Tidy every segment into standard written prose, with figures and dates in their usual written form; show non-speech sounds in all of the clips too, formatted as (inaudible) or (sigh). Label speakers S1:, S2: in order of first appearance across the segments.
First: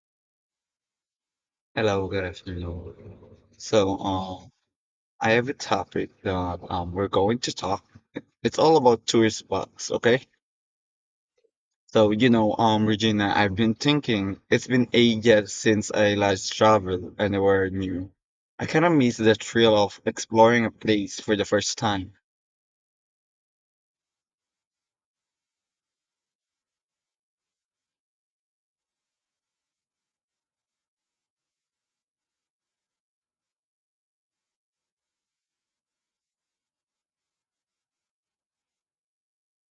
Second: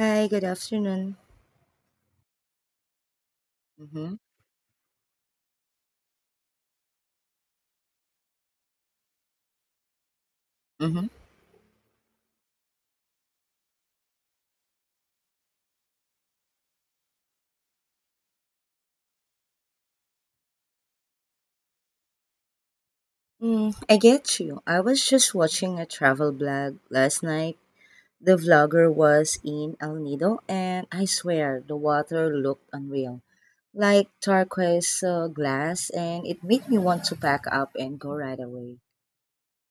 S1: Hi, good afternoon.
S2: Hello, good afternoon. So,
S1: Mm-hmm.
S2: um, I have a topic that we're going to talk. It's all about tourist spots, okay?
S1: Mm-hmm.
S2: Regina, I've been thinking it's been ages since I last traveled anywhere new. I kind of miss the thrill of exploring a place for the first time.
S1: Mm, I get you. I was just watching a travel blog last night. The vlogger was in El Nido, and I swear the water looked unreal like turquoise glass, and it made me want to pack up and go right away.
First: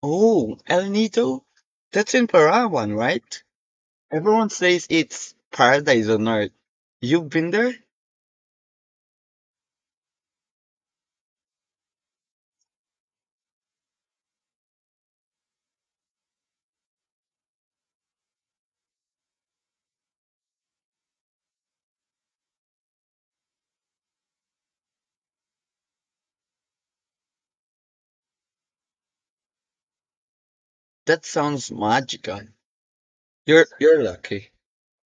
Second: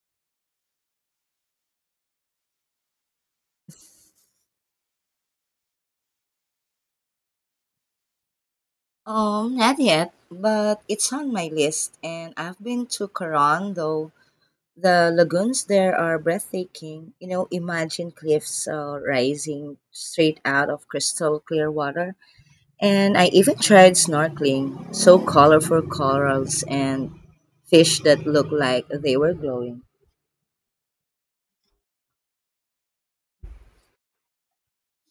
S2: Oh, El Nido? That's in Parawan, right? Everyone says it's paradise on earth. You've been there?
S1: Not yet, but it's on my list, and I've been to Coron, though. The lagoons there are breathtaking. You know, imagine cliffs rising straight out of crystal clear water. And I even tried snorkeling. So colorful corals and fish that look like they were glowing.
S2: That sounds magical. You're lucky.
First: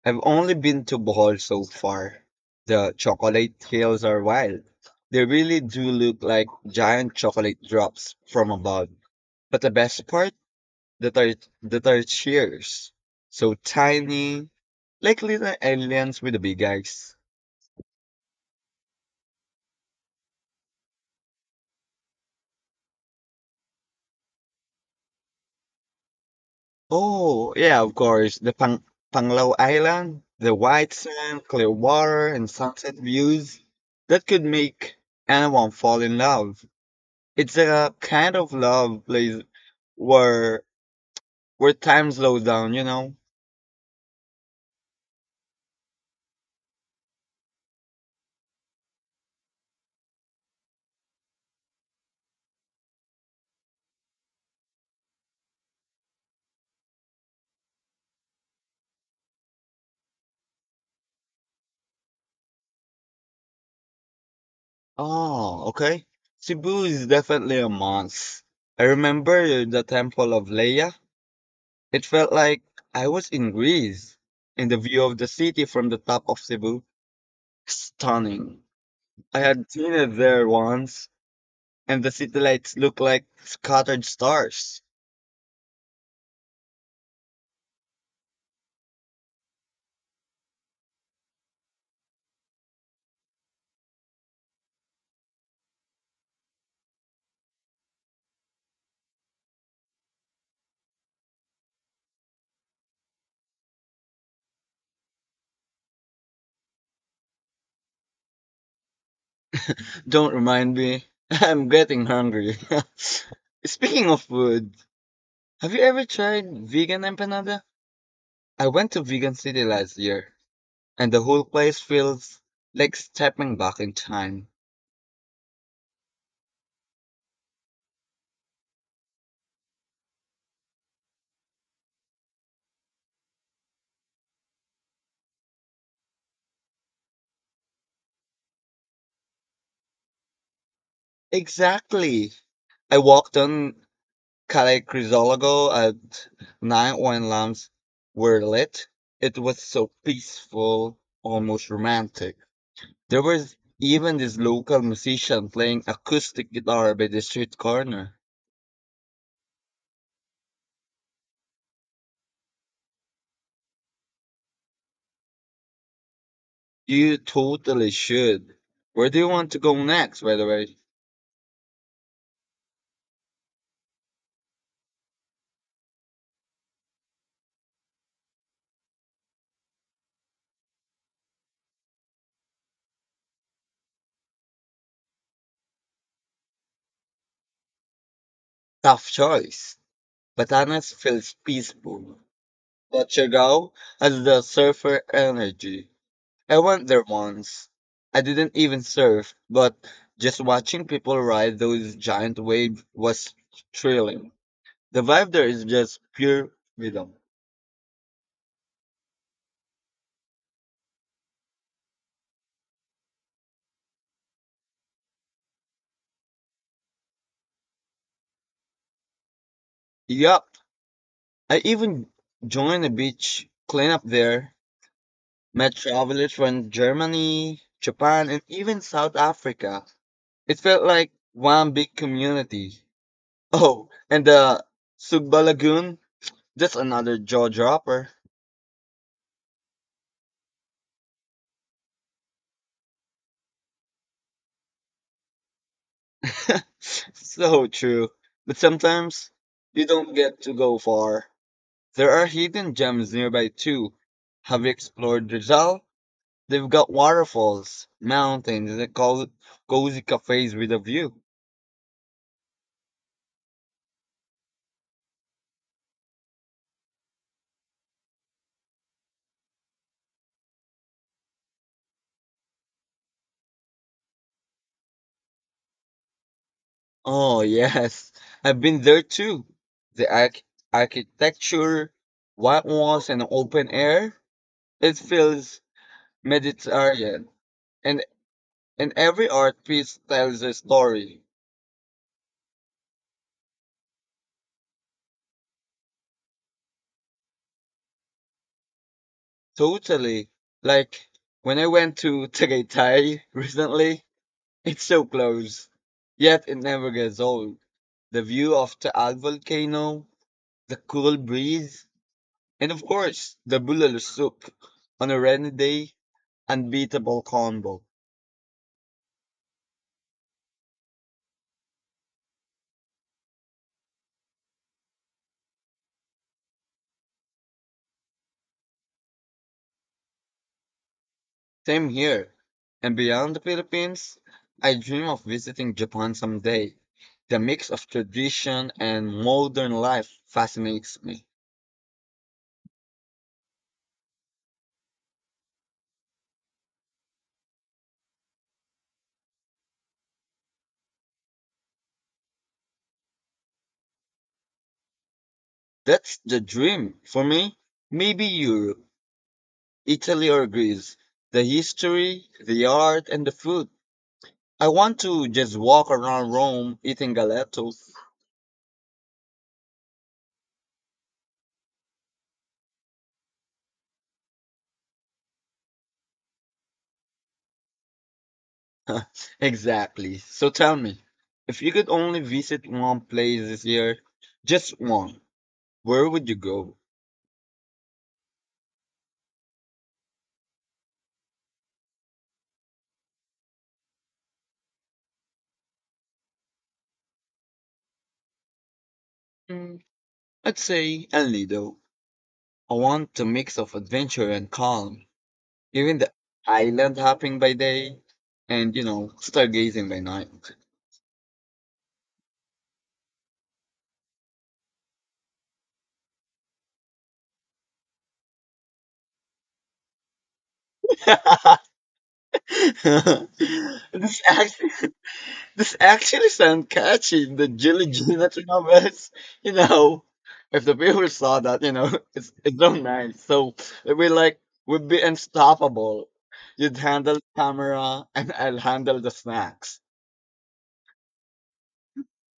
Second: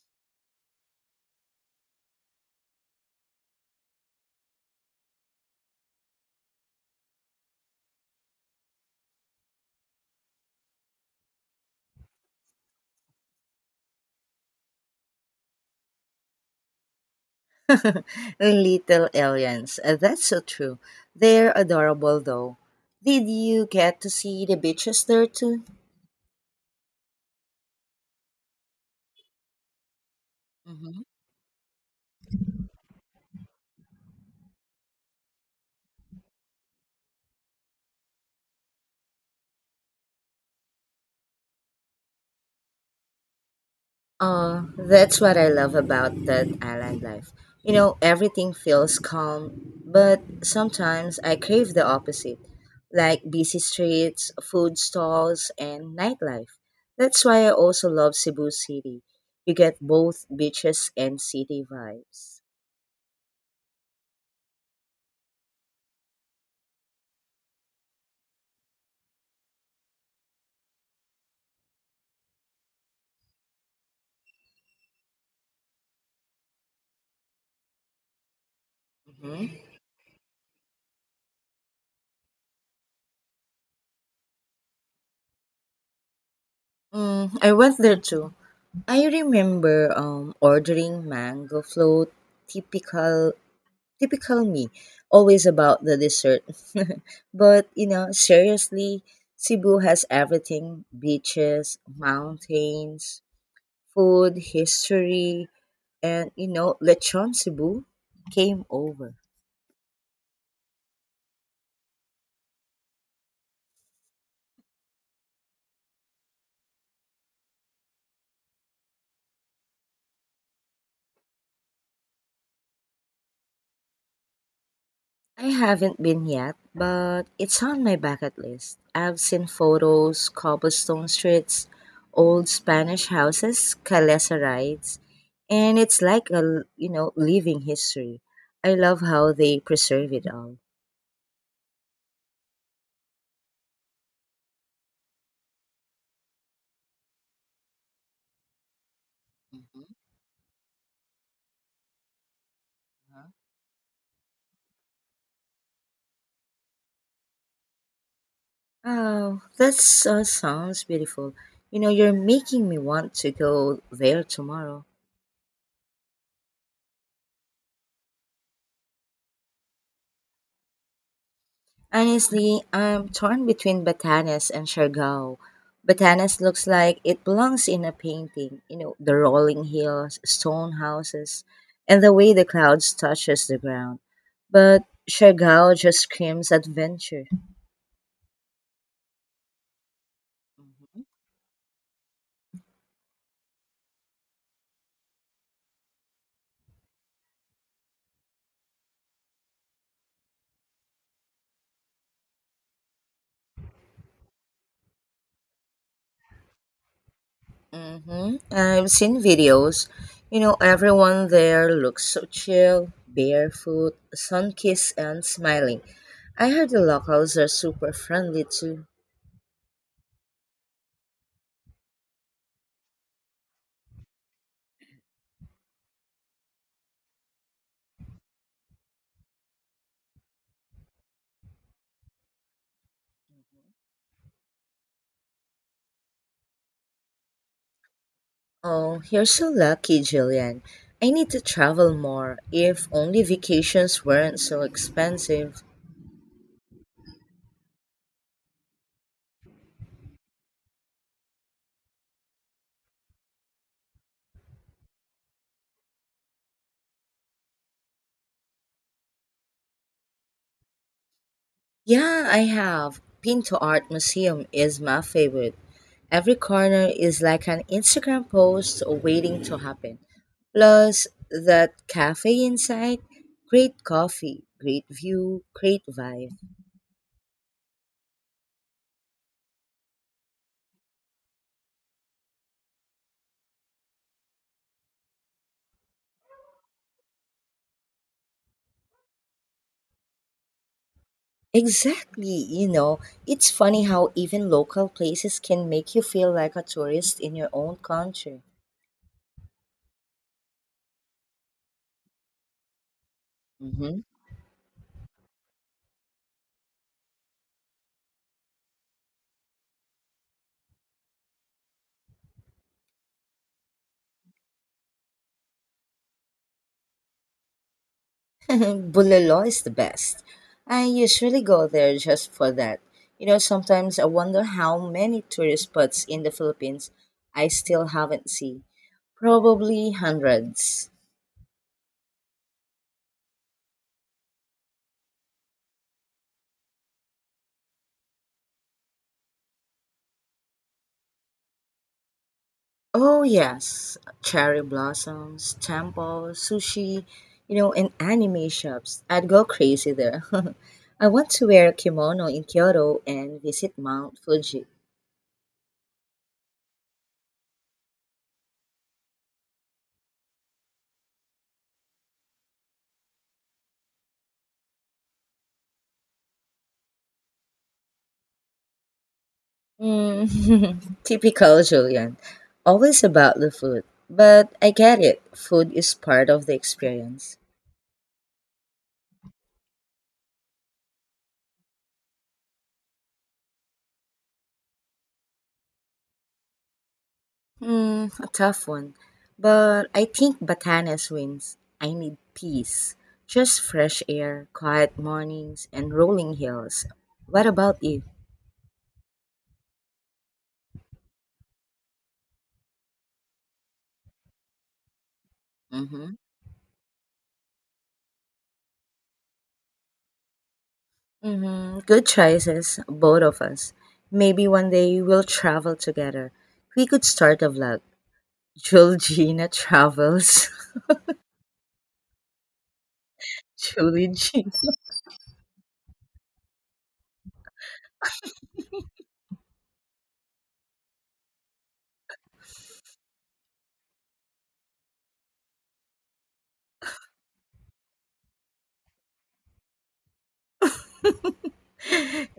S2: I've only been to Bohol so far. The chocolate hills are wild. They really do look like giant chocolate drops from above. But the best part, the tarsiers. So tiny, like little aliens with the big eyes.
S1: (laughs) Little aliens. That's so true. They're adorable though. Did you get to see the beaches there too?
S2: Oh, yeah, of course. Panglao Island, the white
S1: Mhm.
S2: sand, clear water, and sunset views. That could make anyone fall in love. It's a kind of love place where where time slows down, you know?
S1: That's what I love about that island life. You know, everything feels calm, but sometimes I crave the opposite, like busy streets, food stalls, and nightlife. That's why I also love Cebu City. You get both beaches and city vibes.
S2: Oh, okay. Cebu is definitely a must. I remember the Temple of Leia. It felt like I was in Greece, and the view of the city from the top of Cebu, stunning. I
S1: Mhm.
S2: had seen it there once, and the city lights look like scattered stars.
S1: Mm, I went there too. I remember ordering mango float, typical typical me, always about the dessert. (laughs) But you know, seriously, Cebu has everything: beaches, mountains, food, history, and you know, Lechon Cebu came over.
S2: Don't remind me, (laughs) I'm getting hungry. (laughs) Speaking of food, have you ever tried vegan empanada? I went to Vegan City last year, and the whole place feels like stepping back in time.
S1: I haven't been yet, but it's on my bucket list. I've seen photos, cobblestone streets, old Spanish houses, calesa rides, and it's like a, you know, living history. I love how they preserve it all.
S2: Exactly. I walked on Calle Crisologo at night when lamps were lit. It was so
S1: Mhm,
S2: peaceful, almost romantic. There
S1: mhm.
S2: was even this local musician playing acoustic guitar by the street corner.
S1: Oh, that sounds beautiful. You know, you're making me want to go there tomorrow.
S2: You totally should. Where do you want to go next, by the way?
S1: Honestly, I'm torn between Batanes and Siargao. Batanes looks like it belongs in a painting, you know, the rolling hills, stone houses, and the way the clouds touches the ground. But Siargao just screams adventure.
S2: Tough choice. Batanes feels peaceful, but Siargao has the surfer energy. I went there once. I didn't even surf, but just watching people ride those giant waves was thrilling. The vibe there is just pure freedom.
S1: Mm-hmm. I've seen videos. You know, everyone there looks so chill, barefoot, sun-kissed, and smiling. I heard the locals are super friendly too.
S2: Yup, I even joined a beach cleanup there, met travelers from Germany, Japan, and even South Africa. It felt like one big community. Oh, and the Sugba Lagoon, just another jaw dropper.
S1: Oh, you're so lucky, Jillian. I need to travel more. If only vacations weren't so expensive.
S2: (laughs) So true. But sometimes you don't get to go far. There are hidden gems nearby too. Have you explored Rizal? They've got waterfalls, mountains, and cozy cafes with a view.
S1: Yeah, I have. Been to Art Museum is my favorite. Every corner is like an Instagram post waiting to happen. Plus, that cafe inside, great coffee, great view, great vibe.
S2: Oh (laughs) yes, I've been there too. The arch- architecture, white walls, and open air. It feels Mediterranean, and every art piece tells a story.
S1: Exactly, you know, it's funny how even local places can make you feel like a tourist in your own country.
S2: Totally. Like when I went to Tagaytay (laughs)
S1: Mhm.
S2: recently, it's so close, yet it never gets old. The view of Taal volcano, the cool breeze, and of course the bulalo soup on a rainy day, unbeatable combo.
S1: (laughs) Bulelo is the best. I usually go there just for that. You know, sometimes I wonder how many tourist spots in the Philippines I still haven't seen. Probably hundreds.
S2: Same here. And beyond the Philippines, I dream of visiting Japan someday. The mix of tradition and modern life fascinates me.
S1: Oh, yes. Cherry blossoms, temple, sushi, you know, and anime shops. I'd go crazy there. (laughs) I want to wear a kimono in Kyoto and visit Mount Fuji.
S2: That's the dream for me. Maybe Europe, Italy, or Greece. The history, the art, and the food. I want to just walk around Rome eating gelatos.
S1: Mm, (laughs) typical Julian. Always about the food. But I get it. Food is part of the experience.
S2: (laughs) Exactly. So tell me, if you could only visit one place this year, just one, where would you go?
S1: Hmm, a tough one. But I think Batanes wins. I need peace. Just fresh air, quiet mornings, and rolling hills. What about you?
S2: Mm, I'd say El Nido. I want a mix of adventure and calm, even the
S1: Mm-hmm.
S2: island hopping by day and, you know, stargazing by night.
S1: Mm-hmm. Good choices, both of us. Maybe one day we'll travel together. We could start a vlog. Julie Gina travels.
S2: (laughs) (laughs)
S1: (laughs) Julie.
S2: this actually, (laughs) this actually sounds catchy. The Jilly Gina Travis, you know, if the people saw that, you know, (laughs) it's so nice. So we like we'd be unstoppable. You'd handle the camera, and I'll handle the snacks.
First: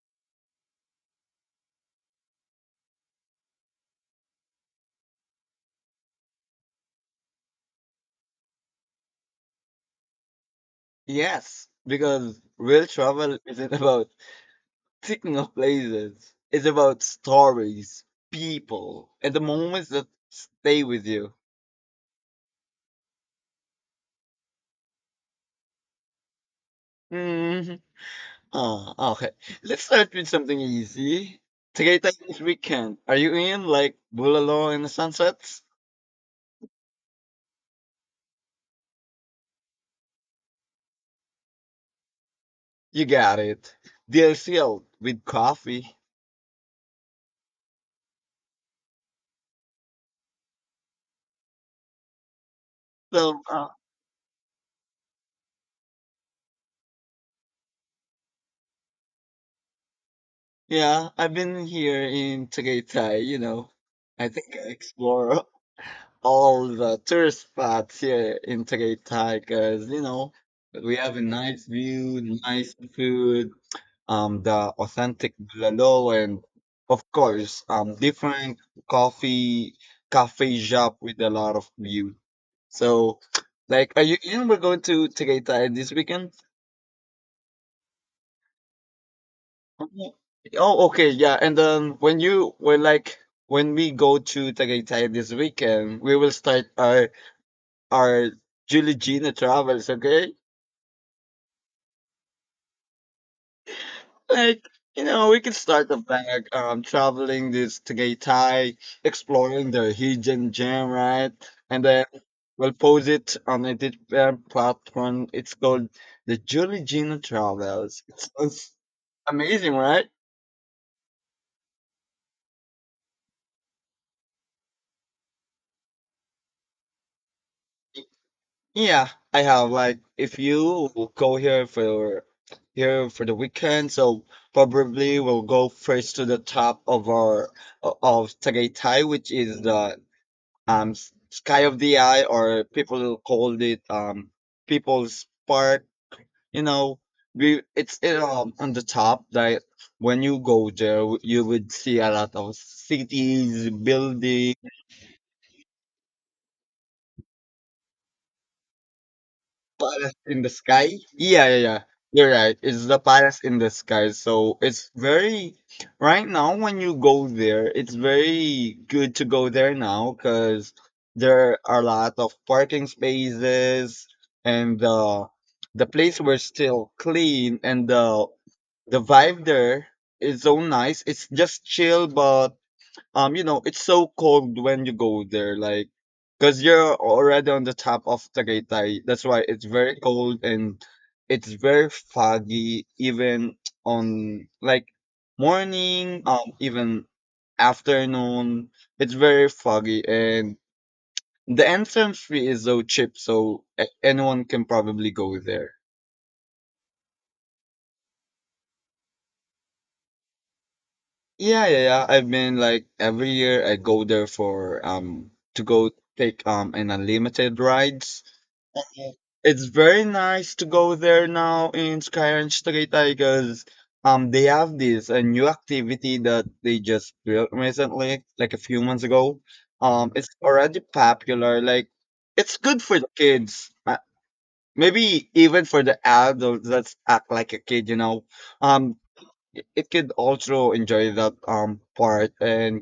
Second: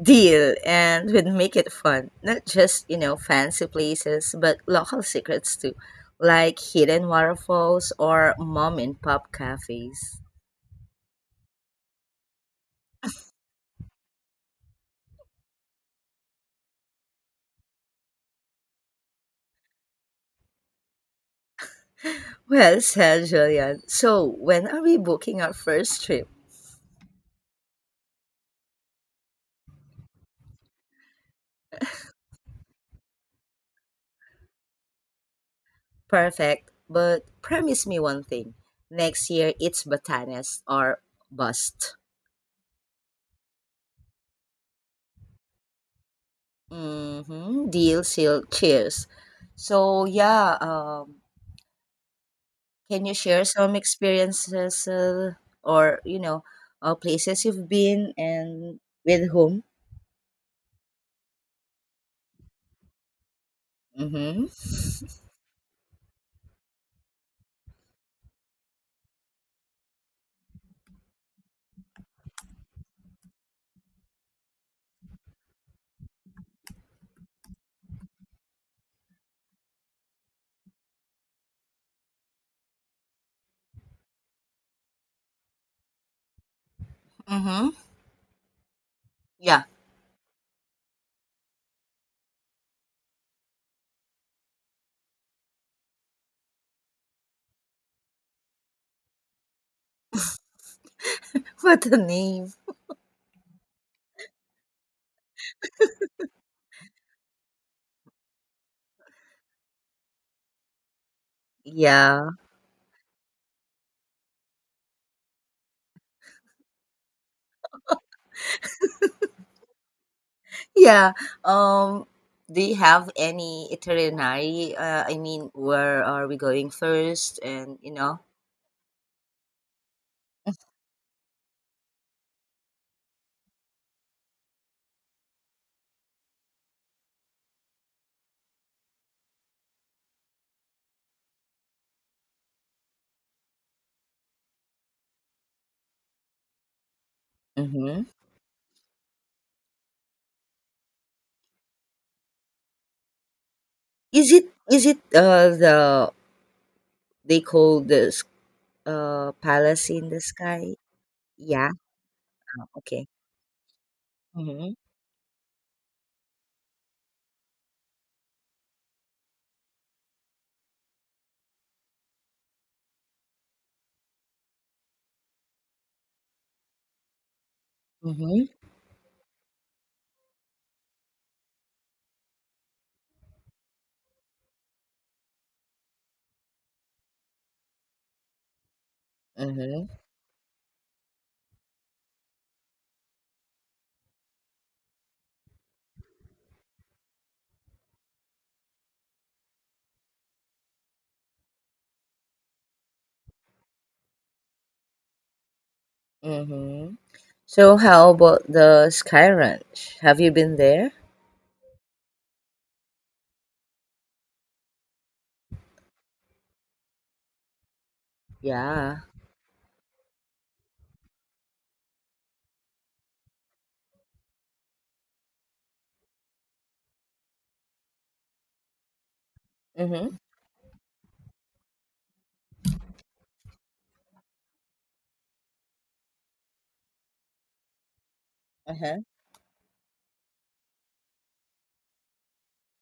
S1: Deal, and we'd make it fun. Not just, you know, fancy places, but local secrets too, like hidden waterfalls or mom and pop cafes.
S2: Yes, because real travel isn't about ticking off places. It's about stories, people, and the moments that stay with you.
S1: Well said, Julian. So, when are we booking our first trip?
S2: Mm-hmm. Oh, okay. Let's start with something easy. Tagaytay this weekend. Are you in like Bulalo and the Sunsets?
S1: Perfect, but promise me one thing. Next year, it's Batanes or bust.
S2: You got it. Deal sealed with coffee.
S1: Mm-hmm. Deal, seal, cheers. So, yeah, can you
S2: So,
S1: share
S2: uh,
S1: some experiences or you know places you've been and with whom?
S2: yeah, I've been here in Tagaytay, you know. I
S1: Mm-hmm.
S2: think I explore (laughs) all the tourist spots here in Tagaytay because you know we have a nice view, nice food, the authentic bulalo, and of course, different coffee cafe shop with a lot of view. So, like, are you in? We're going to Tagaytay this weekend.
S1: Mm-hmm. Yeah.
S2: Oh, oh, okay, yeah. And then when you were like when we go to Tagaytay this weekend, we will start our Julie Gina travels, okay?
S1: (laughs) What a name.
S2: Like, you know, we can start off by traveling this Tagaytay, exploring the hidden gem, right? And then
S1: Yeah.
S2: we'll post it on a different platform. It's called the Julie Gina Travels. It sounds amazing, right?
S1: Yeah. Um. Do you have any itinerary? I mean, where are we going first? And you know.
S2: Yeah, I have. Like, if you go here for here for the weekend, so probably we'll go first to the top of Tagaytay, which is the Sky of the Eye, or people will call it People's Park. You know,
S1: Mm-hmm.
S2: on the top. Like when you go there, you would see a lot of cities,
S1: Is it
S2: buildings.
S1: is it the they call this palace in
S2: Palace
S1: the
S2: in the
S1: sky?
S2: Sky? Yeah, yeah,
S1: Yeah.
S2: yeah. You're right. It's the
S1: Okay.
S2: Palace in the Sky. So
S1: Mm-hmm.
S2: it's very right now when you go there, it's very good to go there now because there are a lot of parking spaces and the place was still clean and the
S1: Mm-hmm.
S2: the vibe there is so nice. It's just chill, but you know, it's so cold when you go there, like, cause you're already on the top of Tagaytay. That's why it's
S1: Mm-hmm.
S2: very cold and it's very foggy, even on like morning, even afternoon. It's very foggy, and the entrance fee is so cheap, so anyone can probably go there.
S1: Mm-hmm. So how about the Sky Ranch? Have you been there?
S2: Yeah, yeah, yeah. I've been like every year I go there for to go take an unlimited rides.
S1: Yeah.
S2: It's very nice to go there now in Skyrange Street because they have this a new activity that they just built recently, like a few months ago.
S1: Mm-hmm.
S2: It's already popular. Like, it's good for the kids. Maybe even for the adults that act like a kid, you know. Um,
S1: Uh-huh.
S2: it could also enjoy that part and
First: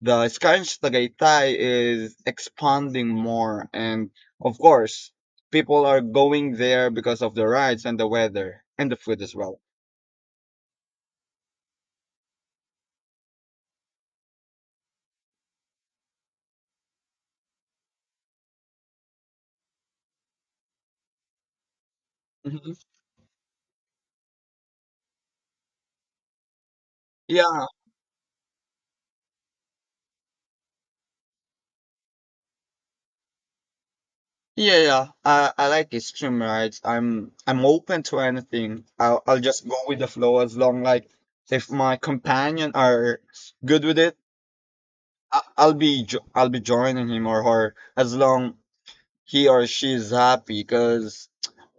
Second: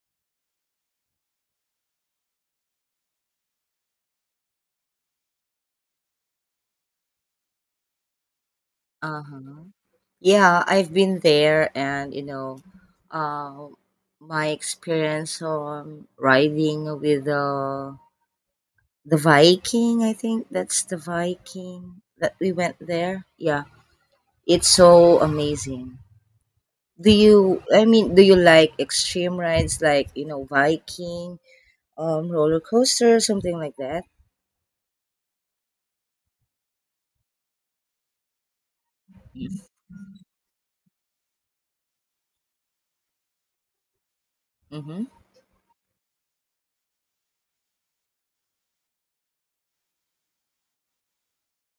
S2: the Skyrim's Tagaytay is expanding more and of course people are going there because of the rides and the weather and the food as well.
S1: Uh-huh. Yeah, I've been there and you know, uh, my experience on riding with the Viking, I think that's the Viking that we
S2: Mhm.
S1: went there. Yeah. It's so amazing. Do you
S2: Yeah,
S1: I mean, do you like extreme rides like, you know, Viking, roller coaster, something like that?
S2: yeah, yeah. I like extreme rides. I'm open to anything. I'll just go with the flow as long like if my companion are good with it,
S1: Mm-hmm.
S2: I'll be joining him or her as long he or she is happy because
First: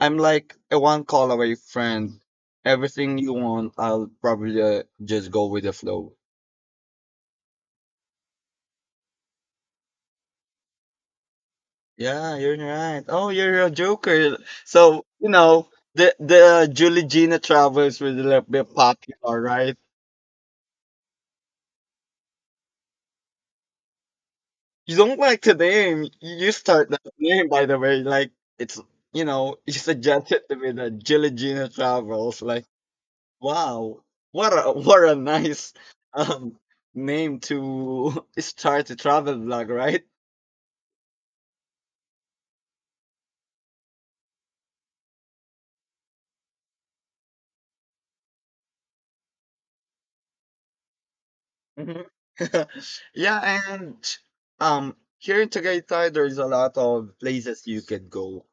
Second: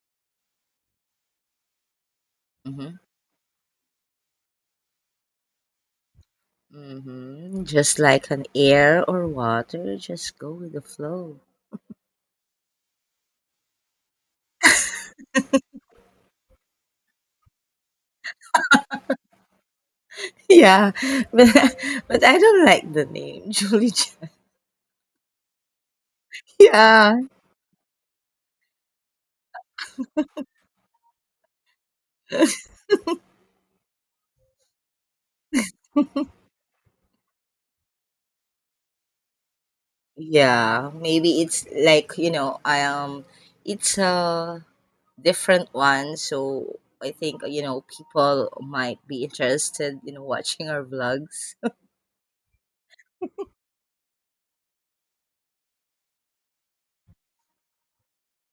S2: I'm like a one call away friend.
S1: Mm-hmm.
S2: Everything you want, I'll probably just go with the flow.
S1: Just like an air or water, just go with the flow. (laughs)
S2: Yeah, you're right. Oh, you're a joker. So, you know, the Julie Gina Travers was a little bit popular, right?
S1: Yeah, (laughs) but but I don't like the name (laughs)
S2: You don't like the name. You start that
S1: Yeah,
S2: name, by the way. Like, it's, you know, you suggested to me that Julie Gina Travels. Like, wow, what a (laughs) what a nice um, name to (laughs) start a travel vlog, right?
S1: yeah. Maybe it's like you know, I it's a different one. So I think you know people might be interested in watching our vlogs. (laughs)
S2: Mhm. (laughs) Yeah, and here in Tagaytay, there's a lot of places you could go.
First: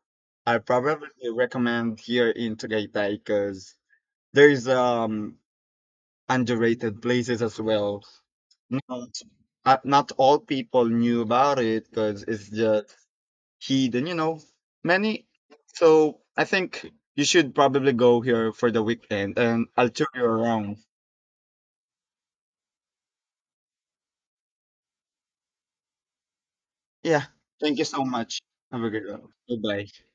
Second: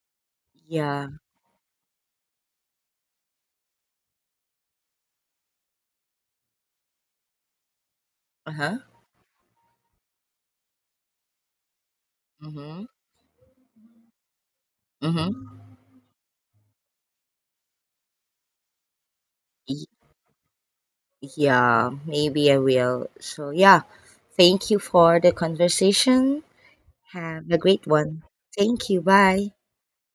S2: I
S1: Yeah.
S2: probably recommend here in Tagaytay because there's underrated places as well.
S1: Uh huh.
S2: Not Not all people knew about it because it's
S1: Mm-hmm.
S2: just heed and you know many,
S1: Mm-hmm.
S2: so I think you should probably go here for the weekend and I'll tour you around.
S1: Yeah, maybe I will. So yeah, thank you for the conversation.
S2: Yeah,
S1: Have a
S2: thank you
S1: great
S2: so
S1: one.
S2: much. Have
S1: Thank
S2: a
S1: you.
S2: good one.
S1: Bye.
S2: Bye bye.